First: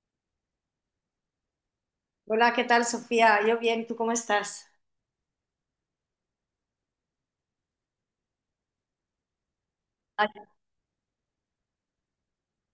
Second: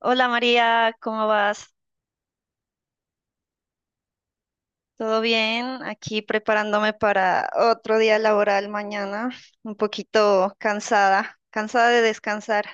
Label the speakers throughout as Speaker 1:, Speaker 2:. Speaker 1: Hola María, ¿cómo vas?
Speaker 2: Hola, ¿qué tal, Sofía? Yo bien, ¿tú cómo estás?
Speaker 1: ¿Todo bien? Aquí preparándome para otro día laboral mañana, un
Speaker 2: Ay,
Speaker 1: poquito cansada, cansada de descansar.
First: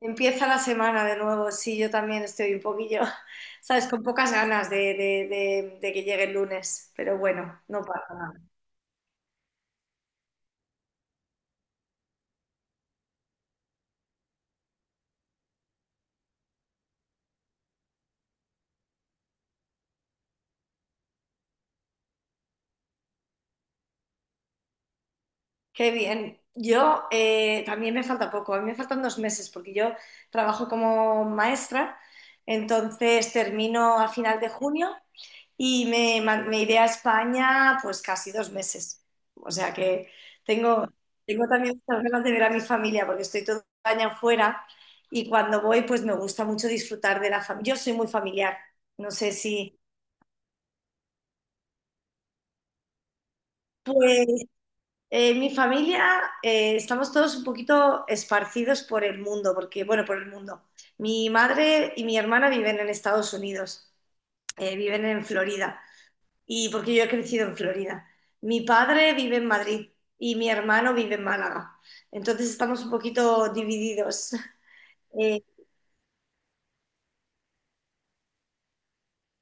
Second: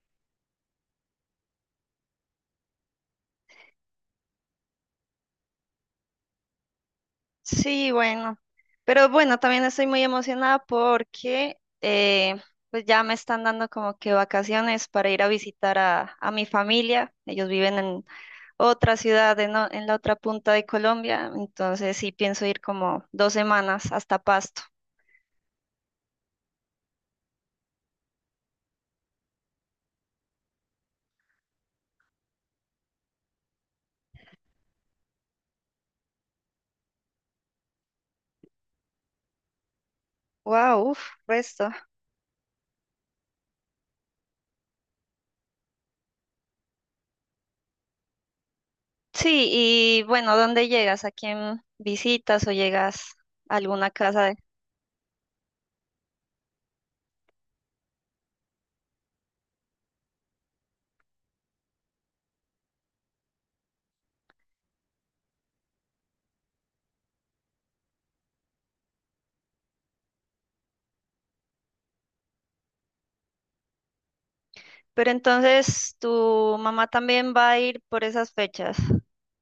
Speaker 2: empieza la semana de nuevo, sí, yo también estoy un poquillo, sabes, con pocas ganas de, de que llegue el lunes, pero bueno, no
Speaker 1: Sí,
Speaker 2: pasa nada.
Speaker 1: bueno, pero bueno, también estoy muy emocionada porque pues ya me están dando como que vacaciones para ir a visitar a mi familia. Ellos viven en otra ciudad, en la otra punta de Colombia, entonces sí pienso ir como 2 semanas hasta Pasto.
Speaker 2: Qué bien. Yo también me falta poco, a mí me faltan 2 meses porque yo trabajo como maestra, entonces termino a final de junio y me iré a España pues casi 2 meses. O sea que
Speaker 1: Wow,
Speaker 2: tengo,
Speaker 1: uf,
Speaker 2: tengo
Speaker 1: resto.
Speaker 2: también muchas ganas de ver a mi familia porque estoy toda España fuera y cuando voy pues me gusta mucho disfrutar de la familia. Yo soy muy familiar, no sé
Speaker 1: Sí,
Speaker 2: si...
Speaker 1: y bueno, ¿dónde llegas? ¿A quién visitas o llegas a alguna casa?
Speaker 2: Pues mi familia, estamos todos un poquito esparcidos por el mundo, porque bueno, por el mundo. Mi madre y mi hermana viven en Estados Unidos, viven en Florida, y porque yo he crecido en Florida. Mi padre vive en Madrid y mi hermano vive en Málaga. Entonces estamos un poquito divididos.
Speaker 1: Pero
Speaker 2: Eh,
Speaker 1: entonces tu mamá también va a ir por esas fechas.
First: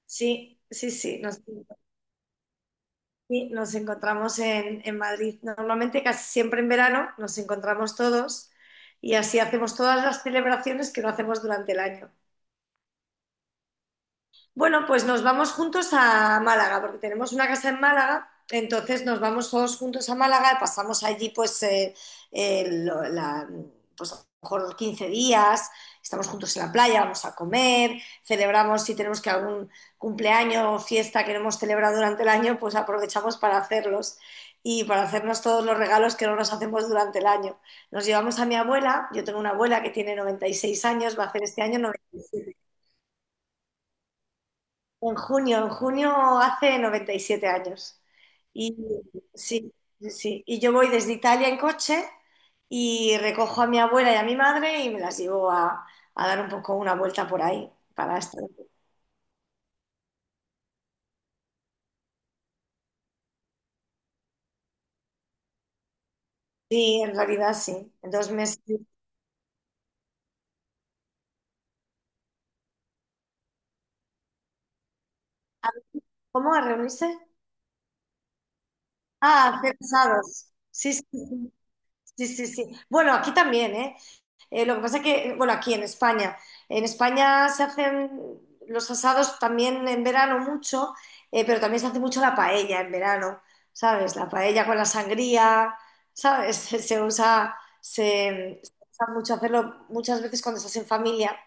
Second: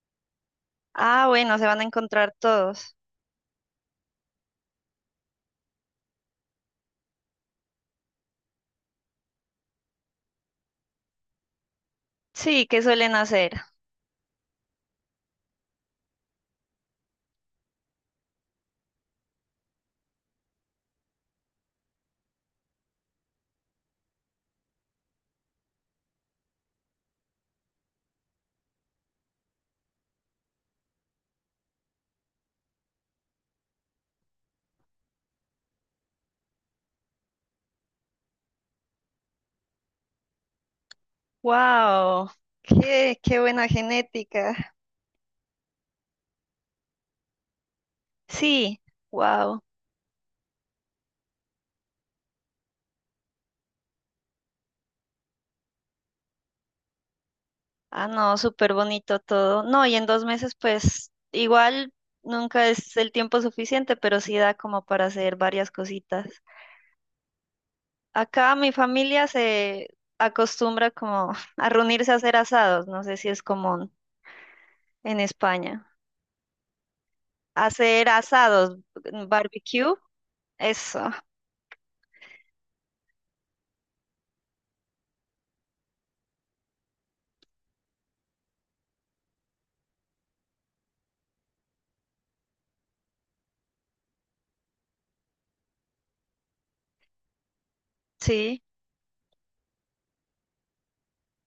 Speaker 2: sí, sí, sí,
Speaker 1: Ah, bueno, se van a encontrar todos.
Speaker 2: sí, nos encontramos en, Madrid. Normalmente casi siempre en verano nos encontramos todos y así hacemos todas las celebraciones que no hacemos durante el año.
Speaker 1: Sí, ¿qué suelen hacer?
Speaker 2: Bueno, pues nos vamos juntos a Málaga, porque tenemos una casa en Málaga, entonces nos vamos todos juntos a Málaga, pasamos allí pues, eh, lo- la- pues a lo mejor 15 días, estamos juntos en la playa, vamos a comer, celebramos si tenemos que algún cumpleaños o fiesta que no hemos celebrado durante el año, pues aprovechamos para hacerlos y para hacernos todos los regalos que no nos hacemos durante el año. Nos llevamos a mi abuela, yo tengo una abuela que tiene 96 años, va a hacer este año
Speaker 1: ¡Wow!
Speaker 2: 97.
Speaker 1: ¡Qué buena genética!
Speaker 2: En junio hace 97 años. Y
Speaker 1: Sí, wow.
Speaker 2: sí, sí, sí. Y yo voy desde Italia en coche y recojo a mi abuela y a mi madre y me las llevo a dar un poco una vuelta por ahí
Speaker 1: Ah,
Speaker 2: para
Speaker 1: no,
Speaker 2: estar.
Speaker 1: súper bonito todo. No, y en 2 meses, pues igual nunca es el tiempo suficiente, pero sí da como para hacer varias cositas.
Speaker 2: Sí, en realidad sí. En dos
Speaker 1: Acá
Speaker 2: meses.
Speaker 1: mi familia se acostumbra como a reunirse a hacer asados, no sé si es común en España.
Speaker 2: ¿Cómo a reunirse?
Speaker 1: Hacer asados,
Speaker 2: Ah, a hacer
Speaker 1: barbecue,
Speaker 2: asados. Sí, sí,
Speaker 1: eso,
Speaker 2: sí. Sí, sí, sí. Bueno, aquí también, ¿eh? Lo que pasa es que, bueno, aquí en España se hacen los asados también en verano mucho, pero también se hace mucho la paella en verano, ¿sabes? La paella con la sangría, ¿sabes? Se, se usa, se,
Speaker 1: sí.
Speaker 2: se usa mucho hacerlo muchas veces cuando estás en familia,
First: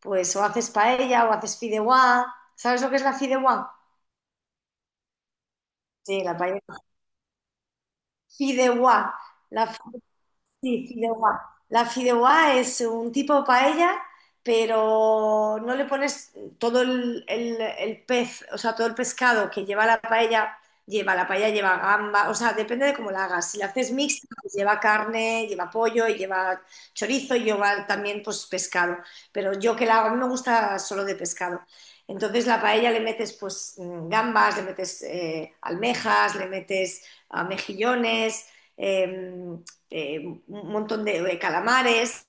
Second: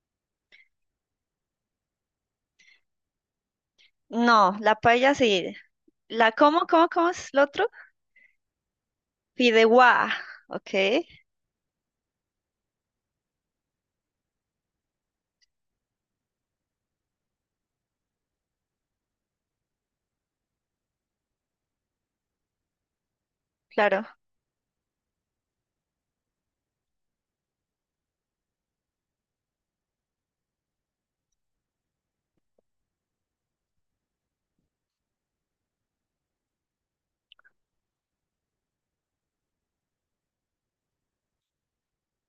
Speaker 2: pues o haces paella o haces fideuá, ¿sabes lo que es la fideuá?
Speaker 1: No, la paella sí.
Speaker 2: Sí, la paella.
Speaker 1: ¿Cómo es lo otro?
Speaker 2: Fideuá. La
Speaker 1: Fideuá, ok,
Speaker 2: Sí, fideuá. La fideuá es un tipo de paella, pero no le pones todo el pez, o sea, todo el pescado que lleva la paella, lleva gamba, o sea, depende de cómo la hagas. Si la haces
Speaker 1: claro,
Speaker 2: mixta, pues lleva carne, lleva pollo, y lleva chorizo y lleva también pues pescado. Pero yo que la hago, a mí me gusta solo de pescado. Entonces la paella le metes pues gambas, le metes almejas, le metes mejillones, em, eh, un montón de, calamares.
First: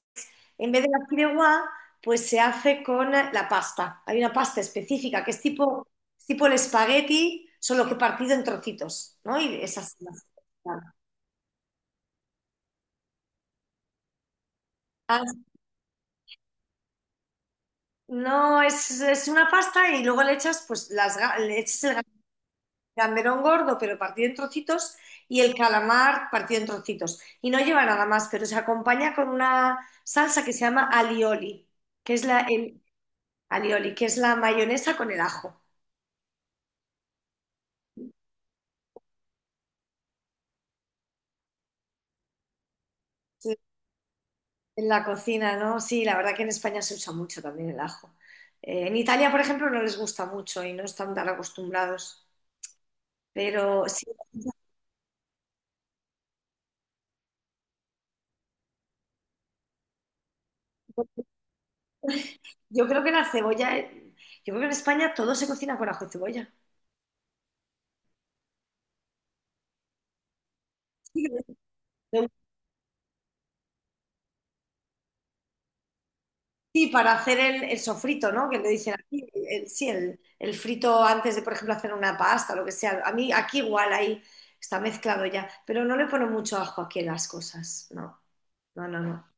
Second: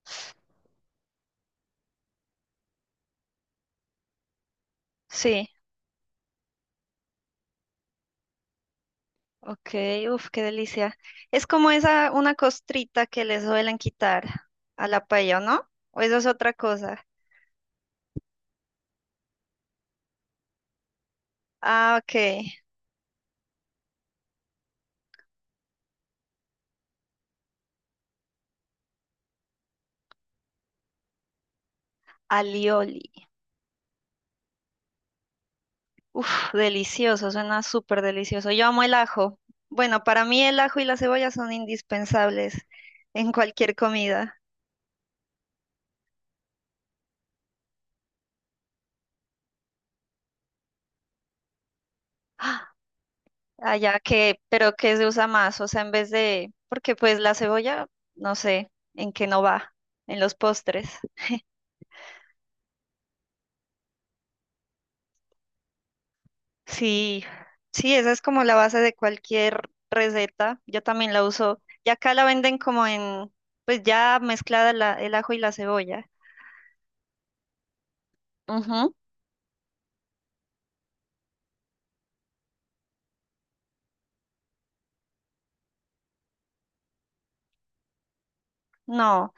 Speaker 2: En vez de la fideuá, pues se hace con la pasta. Hay una pasta específica que es
Speaker 1: sí,
Speaker 2: tipo, el espagueti, solo que partido en trocitos, ¿no? Y
Speaker 1: ok,
Speaker 2: es así.
Speaker 1: uf, qué delicia. Es como esa, una costrita que les suelen quitar a la
Speaker 2: Ah,
Speaker 1: paella, ¿no? ¿O eso es otra cosa?
Speaker 2: no, es una pasta y luego le echas, pues, le echas
Speaker 1: Ah,
Speaker 2: el
Speaker 1: ok,
Speaker 2: gamberón gordo, pero partido en trocitos, y el calamar partido en trocitos. Y no lleva nada más, pero se acompaña con una salsa que se llama alioli, que es la,
Speaker 1: alioli.
Speaker 2: Alioli, que es la mayonesa con el ajo.
Speaker 1: Uf, delicioso, suena súper delicioso. Yo amo el ajo. Bueno, para mí el ajo y la cebolla son indispensables en
Speaker 2: Sí,
Speaker 1: cualquier comida.
Speaker 2: en la cocina, ¿no? Sí, la verdad que en España se usa mucho también el ajo. En Italia, por ejemplo, no les gusta mucho y no están tan acostumbrados.
Speaker 1: ¡Ah!
Speaker 2: Pero
Speaker 1: Allá
Speaker 2: sí,
Speaker 1: que, pero que se usa más, o sea, en vez de, porque pues la cebolla, no sé, en qué no va, en los postres.
Speaker 2: yo creo que la cebolla, yo creo que en España todo se cocina con ajo y cebolla.
Speaker 1: Sí, sí, esa es como la base de cualquier receta. Yo también la
Speaker 2: Sí,
Speaker 1: uso. Y acá la
Speaker 2: de-
Speaker 1: venden como en, pues ya mezclada el ajo y la cebolla.
Speaker 2: sí, para hacer el, sofrito, ¿no? Que le
Speaker 1: Ujú.
Speaker 2: dicen aquí, sí, el frito antes de, por ejemplo, hacer una pasta, lo que sea. A mí aquí igual ahí está mezclado ya, pero no le ponen mucho ajo aquí a las cosas, no, no, no, no.
Speaker 1: No.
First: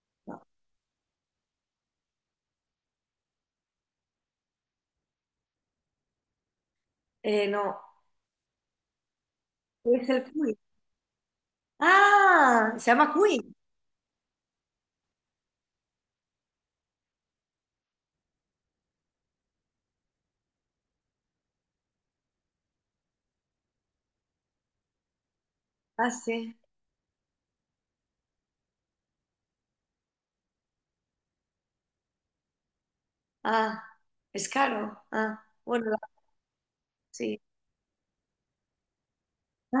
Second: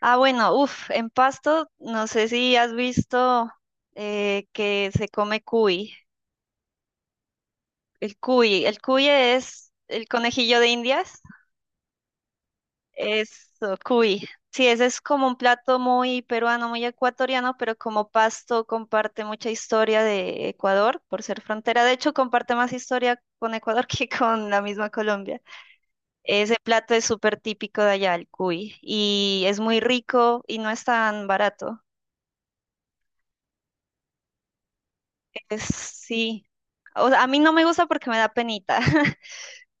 Speaker 1: Ah,
Speaker 2: no.
Speaker 1: bueno, uff, en Pasto, no sé si has visto que se come cuy.
Speaker 2: No,
Speaker 1: El cuy es el
Speaker 2: es el cuy.
Speaker 1: conejillo de Indias.
Speaker 2: Ah, se llama cuy.
Speaker 1: Eso, cuy. Sí, ese es como un plato muy peruano, muy ecuatoriano, pero como Pasto comparte mucha historia de Ecuador por ser frontera. De hecho, comparte más historia con Ecuador que con la misma Colombia.
Speaker 2: Ah, sí.
Speaker 1: Ese plato es súper típico de allá, el cuy, y es muy rico y no es tan barato.
Speaker 2: Ah, es caro. Ah,
Speaker 1: Pues
Speaker 2: bueno,
Speaker 1: sí. O sea, a mí
Speaker 2: sí.
Speaker 1: no me gusta porque me da penita,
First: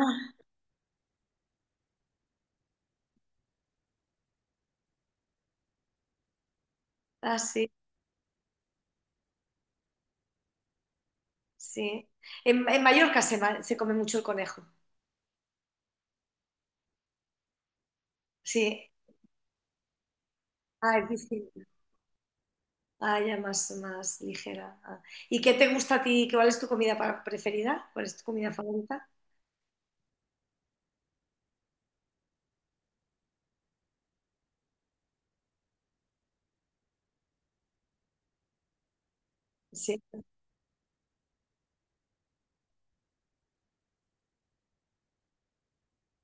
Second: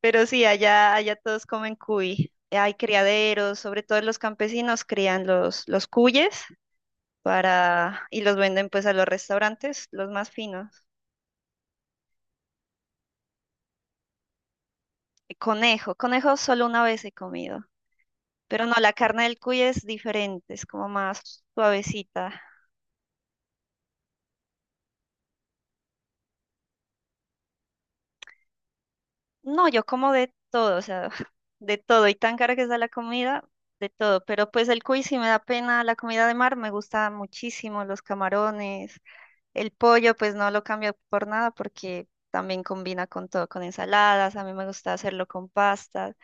Speaker 1: pero sí, allá todos comen cuy. Hay criaderos, sobre todo los campesinos crían los cuyes
Speaker 2: ah, sí,
Speaker 1: para, y los venden pues a los restaurantes, los más finos.
Speaker 2: sí. En, Mallorca se come mucho el conejo.
Speaker 1: Y conejo solo una vez he comido, pero no,
Speaker 2: Sí.
Speaker 1: la carne del cuy es diferente, es como
Speaker 2: Ah, es
Speaker 1: más
Speaker 2: distinto.
Speaker 1: suavecita.
Speaker 2: Ah, ya más, más ligera. Ah. ¿Y qué te gusta a ti? ¿Cuál es tu comida preferida? ¿Cuál es tu comida favorita?
Speaker 1: No, yo como de todo, o sea, de todo, y tan cara que está la comida, de todo, pero pues el cuy sí me da pena, la comida de mar me gusta muchísimo, los camarones, el
Speaker 2: Sí,
Speaker 1: pollo pues no lo cambio por nada porque también combina con todo, con ensaladas, a mí me gusta hacerlo con pastas,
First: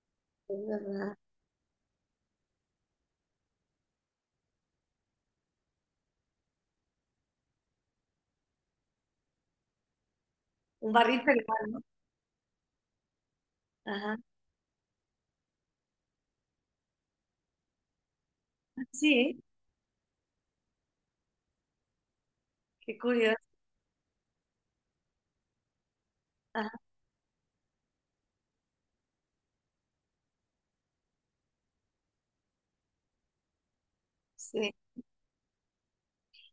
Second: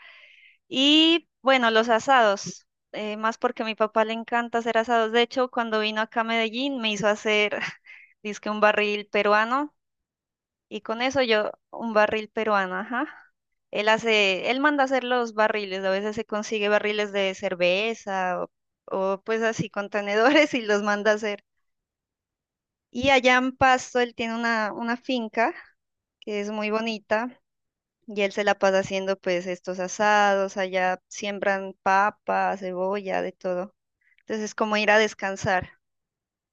Speaker 2: es verdad.
Speaker 1: y bueno, los asados, más porque a mi papá le encanta hacer asados, de hecho cuando vino acá a Medellín me hizo hacer, dizque un barril peruano y
Speaker 2: Un
Speaker 1: con eso
Speaker 2: barril
Speaker 1: yo,
Speaker 2: peruano.
Speaker 1: un barril peruano, ajá.
Speaker 2: Ajá.
Speaker 1: Él manda hacer los barriles, a veces se consigue barriles de cerveza o, pues
Speaker 2: Sí,
Speaker 1: así contenedores y los manda hacer.
Speaker 2: qué
Speaker 1: Y allá
Speaker 2: curioso.
Speaker 1: en Pasto él tiene una finca que es muy
Speaker 2: Ajá,
Speaker 1: bonita y él se la pasa haciendo pues estos asados, allá siembran papa, cebolla, de todo. Entonces es
Speaker 2: sí.
Speaker 1: como ir a descansar.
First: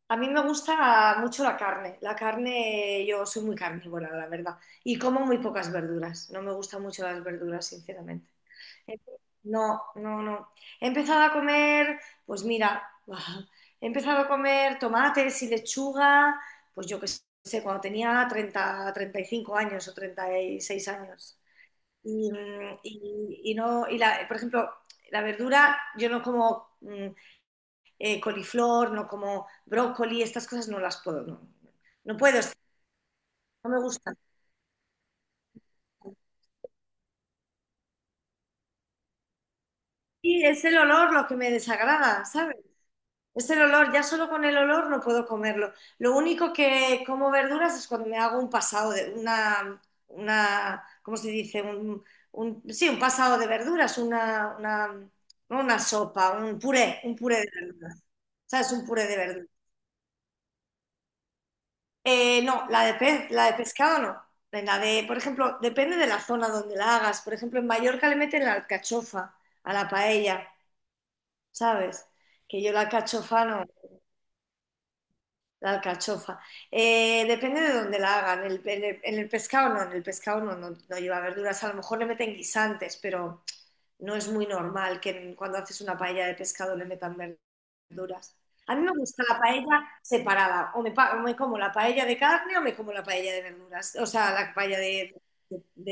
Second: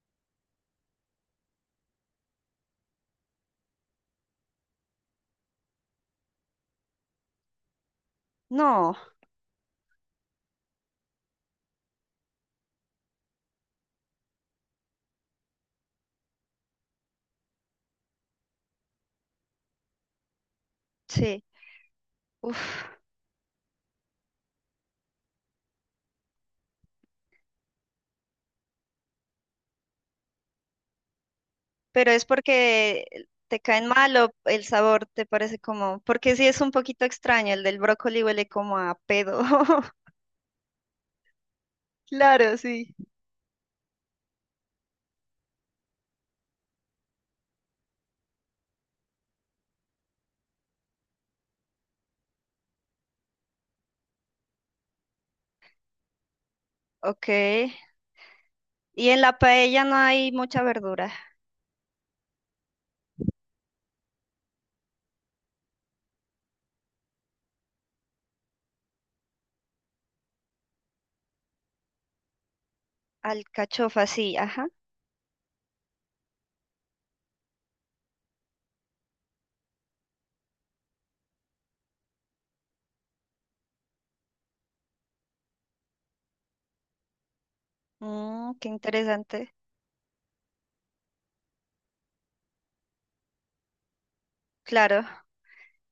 Speaker 2: A mí me gusta mucho la carne. La carne, yo soy muy carnívora, la verdad. Y como muy pocas verduras. No me gustan mucho las verduras, sinceramente.
Speaker 1: No,
Speaker 2: No, no, no. He empezado a comer, pues mira, he empezado a comer tomates y lechuga, pues yo qué sé, cuando tenía 30, 35 años o 36 años.
Speaker 1: sí.
Speaker 2: Y,
Speaker 1: Uf.
Speaker 2: mm, y- y no, por ejemplo, la verdura, yo no como coliflor, no como brócoli, estas cosas no las puedo, no,
Speaker 1: Pero
Speaker 2: no
Speaker 1: es
Speaker 2: puedo,
Speaker 1: porque te
Speaker 2: no me
Speaker 1: caen mal
Speaker 2: gustan.
Speaker 1: o el sabor te parece como, porque sí es un poquito extraño, el del brócoli huele como a pedo.
Speaker 2: Y es el olor lo que me desagrada, ¿sabes?
Speaker 1: Claro, sí.
Speaker 2: Es el olor, ya solo con el olor no puedo comerlo. Lo único que como verduras es cuando me hago un pasado de una, ¿cómo se dice? Sí, un pasado de verduras, no una sopa, un
Speaker 1: Ok.
Speaker 2: puré de verduras. ¿Sabes? Un puré
Speaker 1: Y
Speaker 2: de
Speaker 1: en la
Speaker 2: verduras.
Speaker 1: paella no hay mucha verdura.
Speaker 2: No, la de pez, la de pescado no. La de, por ejemplo, depende de la zona donde la hagas. Por ejemplo, en Mallorca le meten la alcachofa a la paella, ¿sabes? Que yo la alcachofa no,
Speaker 1: Alcachofa, sí, ajá.
Speaker 2: la alcachofa. Depende de donde la hagan. En el pescado no, en el pescado no, no, no lleva verduras. A lo mejor le meten guisantes, pero no es muy normal que cuando haces una paella de pescado le metan verduras.
Speaker 1: Qué
Speaker 2: A mí me gusta la
Speaker 1: interesante.
Speaker 2: paella separada, o o me como la paella de carne o me como la paella de verduras, o sea, la paella
Speaker 1: Claro.
Speaker 2: de,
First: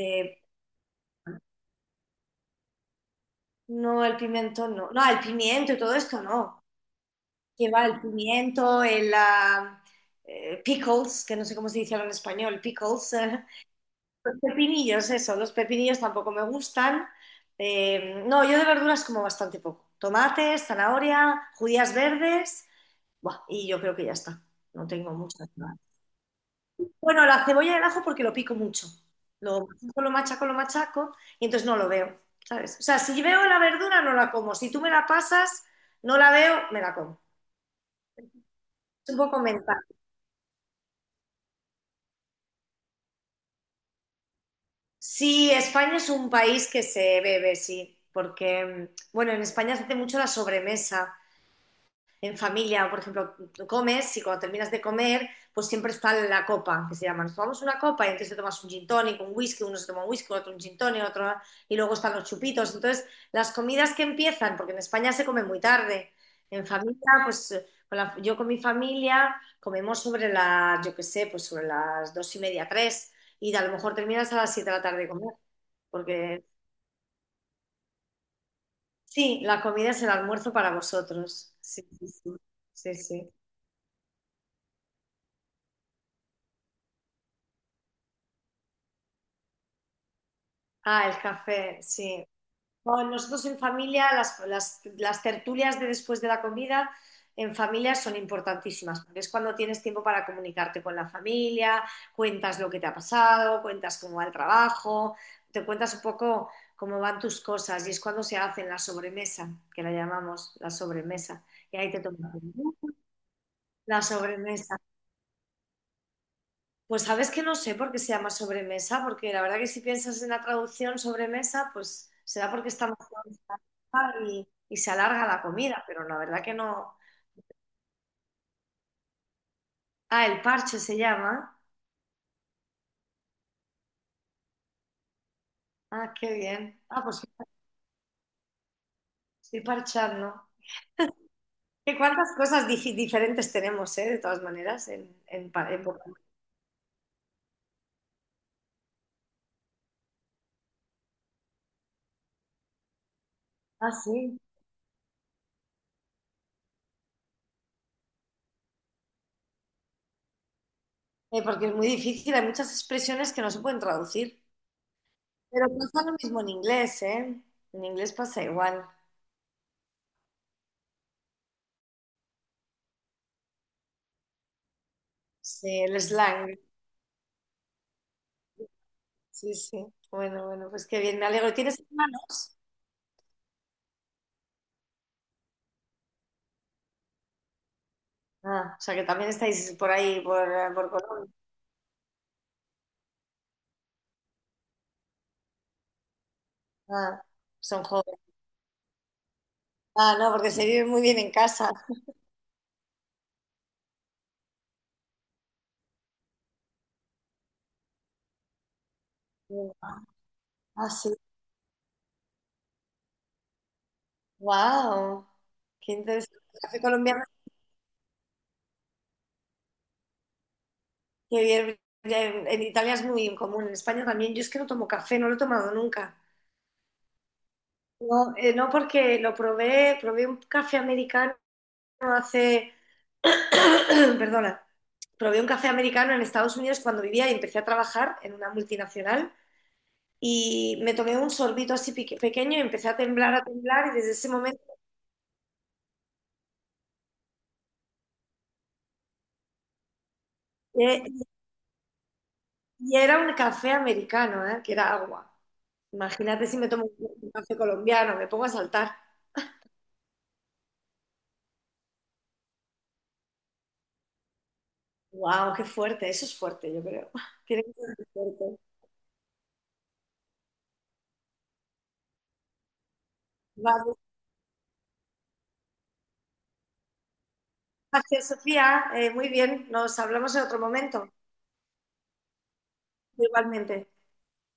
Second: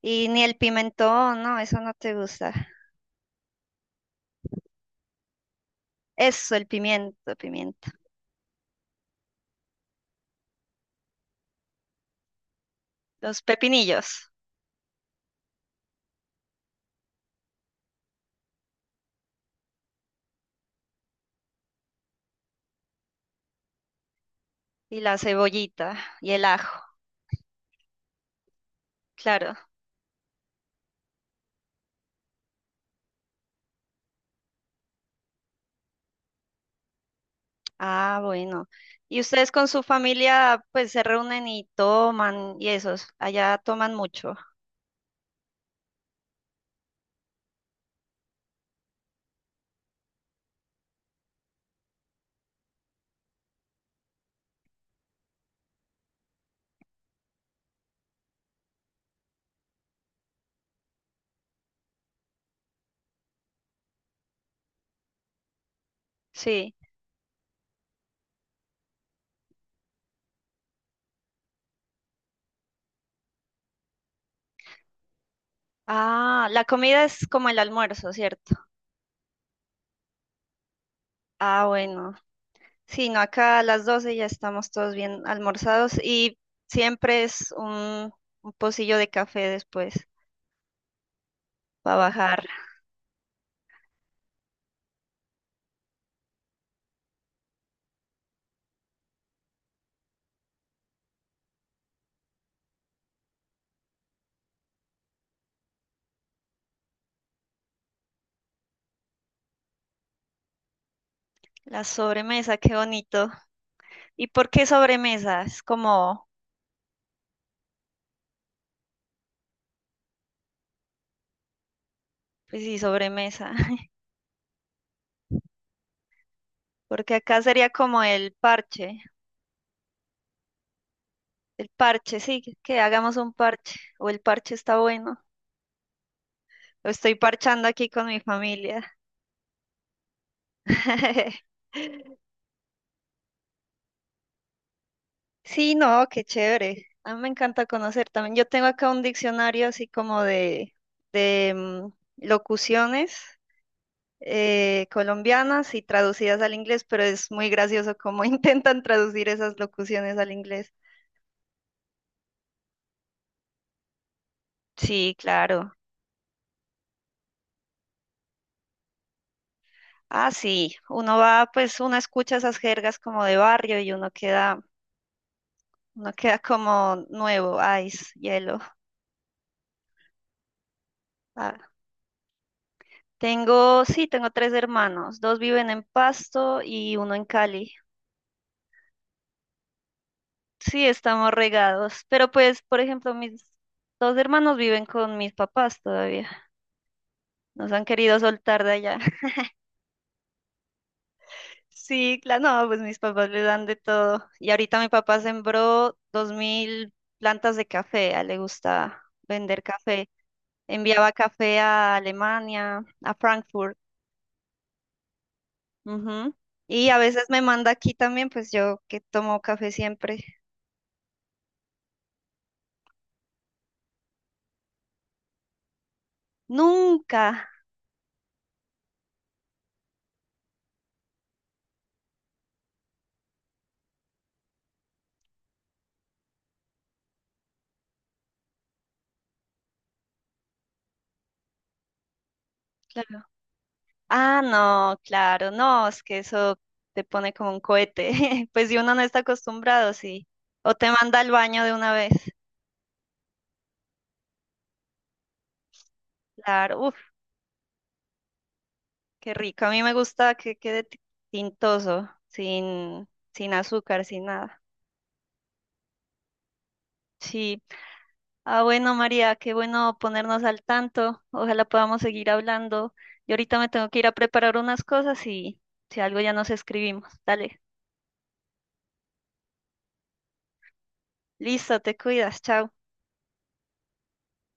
Speaker 1: Y ni el pimentón, no, eso no te gusta.
Speaker 2: No, el pimiento no, no, el pimiento y todo esto
Speaker 1: Eso,
Speaker 2: no.
Speaker 1: el pimiento,
Speaker 2: Lleva
Speaker 1: pimiento.
Speaker 2: el pimiento, el pickles, que no sé cómo se dice ahora en español, pickles,
Speaker 1: Los pepinillos
Speaker 2: Los pepinillos, eso, los pepinillos tampoco me gustan. No, yo de verduras como bastante poco. Tomates, zanahoria, judías verdes, buah, y yo creo que ya está. No
Speaker 1: y
Speaker 2: tengo
Speaker 1: la
Speaker 2: muchas más.
Speaker 1: cebollita y el ajo,
Speaker 2: Bueno, la cebolla y el ajo porque lo pico mucho.
Speaker 1: claro.
Speaker 2: Lo machaco, lo machaco, lo machaco, y entonces no lo veo, ¿sabes? O sea, si veo la verdura, no la como. Si tú me la pasas, no la veo, me la como.
Speaker 1: Ah, bueno.
Speaker 2: Es un
Speaker 1: ¿Y
Speaker 2: poco
Speaker 1: ustedes con
Speaker 2: mental.
Speaker 1: su familia pues se reúnen y toman y esos? Allá toman mucho.
Speaker 2: Sí, España es un país que se bebe, sí, porque, bueno, en España se hace mucho la sobremesa, en familia, por ejemplo, comes y cuando terminas de comer, pues siempre está la copa, que se llama, nos tomamos una copa y entonces te tomas un gin tonic, un whisky, uno se toma un whisky, otro un gin tonic, otro, y luego están los chupitos. Entonces, las comidas que empiezan, porque en España se come muy tarde, en
Speaker 1: Sí.
Speaker 2: familia, pues yo con mi familia comemos sobre las, yo qué sé, pues sobre las 2:30, tres, y a lo mejor terminas a las 7 de la tarde de comer, porque
Speaker 1: Ah, la comida es como el almuerzo, ¿cierto?
Speaker 2: sí, la comida es el almuerzo para vosotros.
Speaker 1: Ah,
Speaker 2: Sí, sí,
Speaker 1: bueno.
Speaker 2: sí, sí,
Speaker 1: Sí, no,
Speaker 2: sí.
Speaker 1: acá a las 12 ya estamos todos bien almorzados y siempre es un pocillo de café después
Speaker 2: Ah, el café,
Speaker 1: para
Speaker 2: sí.
Speaker 1: bajar
Speaker 2: Bueno, nosotros en familia, las, las tertulias de después de la comida en familia son importantísimas, porque es cuando tienes tiempo para comunicarte con la familia, cuentas lo que te ha pasado, cuentas cómo va el trabajo, te cuentas un poco cómo van tus cosas y es cuando se hacen la sobremesa, que la llamamos la sobremesa. Y
Speaker 1: la
Speaker 2: ahí te tomas
Speaker 1: sobremesa, qué bonito.
Speaker 2: la
Speaker 1: ¿Y por qué
Speaker 2: sobremesa.
Speaker 1: sobremesa? Es como,
Speaker 2: Pues sabes que no sé por qué se llama sobremesa, porque la verdad que si piensas en la traducción sobremesa, pues será
Speaker 1: pues
Speaker 2: porque
Speaker 1: sí,
Speaker 2: estamos todos en
Speaker 1: sobremesa.
Speaker 2: la mesa y se alarga la comida, pero la verdad que no.
Speaker 1: Porque acá sería como el parche.
Speaker 2: Ah, el parche se llama.
Speaker 1: El parche, sí, que hagamos un parche. O el parche está bueno.
Speaker 2: Ah, qué bien.
Speaker 1: Lo
Speaker 2: Ah,
Speaker 1: estoy
Speaker 2: pues
Speaker 1: parchando aquí con mi familia.
Speaker 2: estoy parchando. ¿Qué cuántas cosas diferentes tenemos, de todas maneras, en, en
Speaker 1: Sí,
Speaker 2: época?
Speaker 1: no, qué chévere. A mí me encanta conocer también. Yo tengo acá un diccionario así como de locuciones
Speaker 2: Ah, sí.
Speaker 1: colombianas y traducidas al inglés, pero es muy gracioso cómo intentan traducir esas locuciones al inglés.
Speaker 2: Porque es muy difícil, hay muchas expresiones que no se pueden traducir.
Speaker 1: Sí,
Speaker 2: Pero
Speaker 1: claro.
Speaker 2: pasa lo mismo en inglés, ¿eh? En inglés pasa igual.
Speaker 1: Ah, sí. Uno va, pues uno escucha esas jergas como de barrio y uno queda
Speaker 2: Sí, el
Speaker 1: Uno queda
Speaker 2: slang.
Speaker 1: como nuevo, ice, hielo.
Speaker 2: Sí, sí. Bueno, bueno, pues qué bien, me alegro.
Speaker 1: Ah,
Speaker 2: ¿Tienes hermanos?
Speaker 1: tengo, sí, tengo tres hermanos. Dos viven en Pasto y uno en Cali.
Speaker 2: Ah, o sea que también estáis por ahí,
Speaker 1: Sí,
Speaker 2: por
Speaker 1: estamos
Speaker 2: Colombia.
Speaker 1: regados. Pero pues, por ejemplo, mis dos hermanos viven con mis papás todavía.
Speaker 2: Ah,
Speaker 1: Nos
Speaker 2: son
Speaker 1: han querido
Speaker 2: jóvenes.
Speaker 1: soltar de allá.
Speaker 2: Ah, no, porque se vive muy bien en casa.
Speaker 1: Sí, claro, no, pues mis papás le dan de todo. Y ahorita mi papá sembró 2.000 plantas de café. A él le gusta vender café.
Speaker 2: Ah, sí.
Speaker 1: Enviaba café a Alemania, a Frankfurt.
Speaker 2: Wow. Qué
Speaker 1: Ujú.
Speaker 2: interesante. El café
Speaker 1: Y a veces
Speaker 2: colombiano,
Speaker 1: me manda aquí también, pues yo que tomo café siempre.
Speaker 2: qué bien. Ya. En Italia es muy común, en España también. Yo es que no tomo café, no lo he tomado nunca.
Speaker 1: Nunca.
Speaker 2: No, no porque probé un café americano hace, perdona, probé un café americano en Estados Unidos cuando vivía y empecé a trabajar en una multinacional, y me tomé un sorbito así pequeño y empecé
Speaker 1: Claro.
Speaker 2: a temblar, y desde ese
Speaker 1: Ah,
Speaker 2: momento,
Speaker 1: no, claro, no, es que eso te pone como un cohete. Pues si uno no está acostumbrado, sí. O te
Speaker 2: eh,
Speaker 1: manda al baño de una vez.
Speaker 2: y era un café americano, ¿eh? Que era agua. Imagínate si me
Speaker 1: Claro,
Speaker 2: tomo
Speaker 1: uff,
Speaker 2: un café colombiano, me pongo a saltar.
Speaker 1: qué rico. A mí me gusta que quede tintoso, sin azúcar, sin nada.
Speaker 2: ¡Wow! ¡Qué fuerte! Eso es fuerte, yo creo.
Speaker 1: Sí.
Speaker 2: Tiene que ser muy fuerte.
Speaker 1: Ah, bueno, María, qué bueno ponernos al tanto. Ojalá podamos seguir hablando. Yo ahorita me tengo
Speaker 2: Vale,
Speaker 1: que ir a preparar unas cosas y si algo ya nos escribimos. Dale,
Speaker 2: gracias, Sofía. Muy bien, nos hablamos en otro momento.
Speaker 1: listo, te cuidas, chao.
Speaker 2: Igualmente.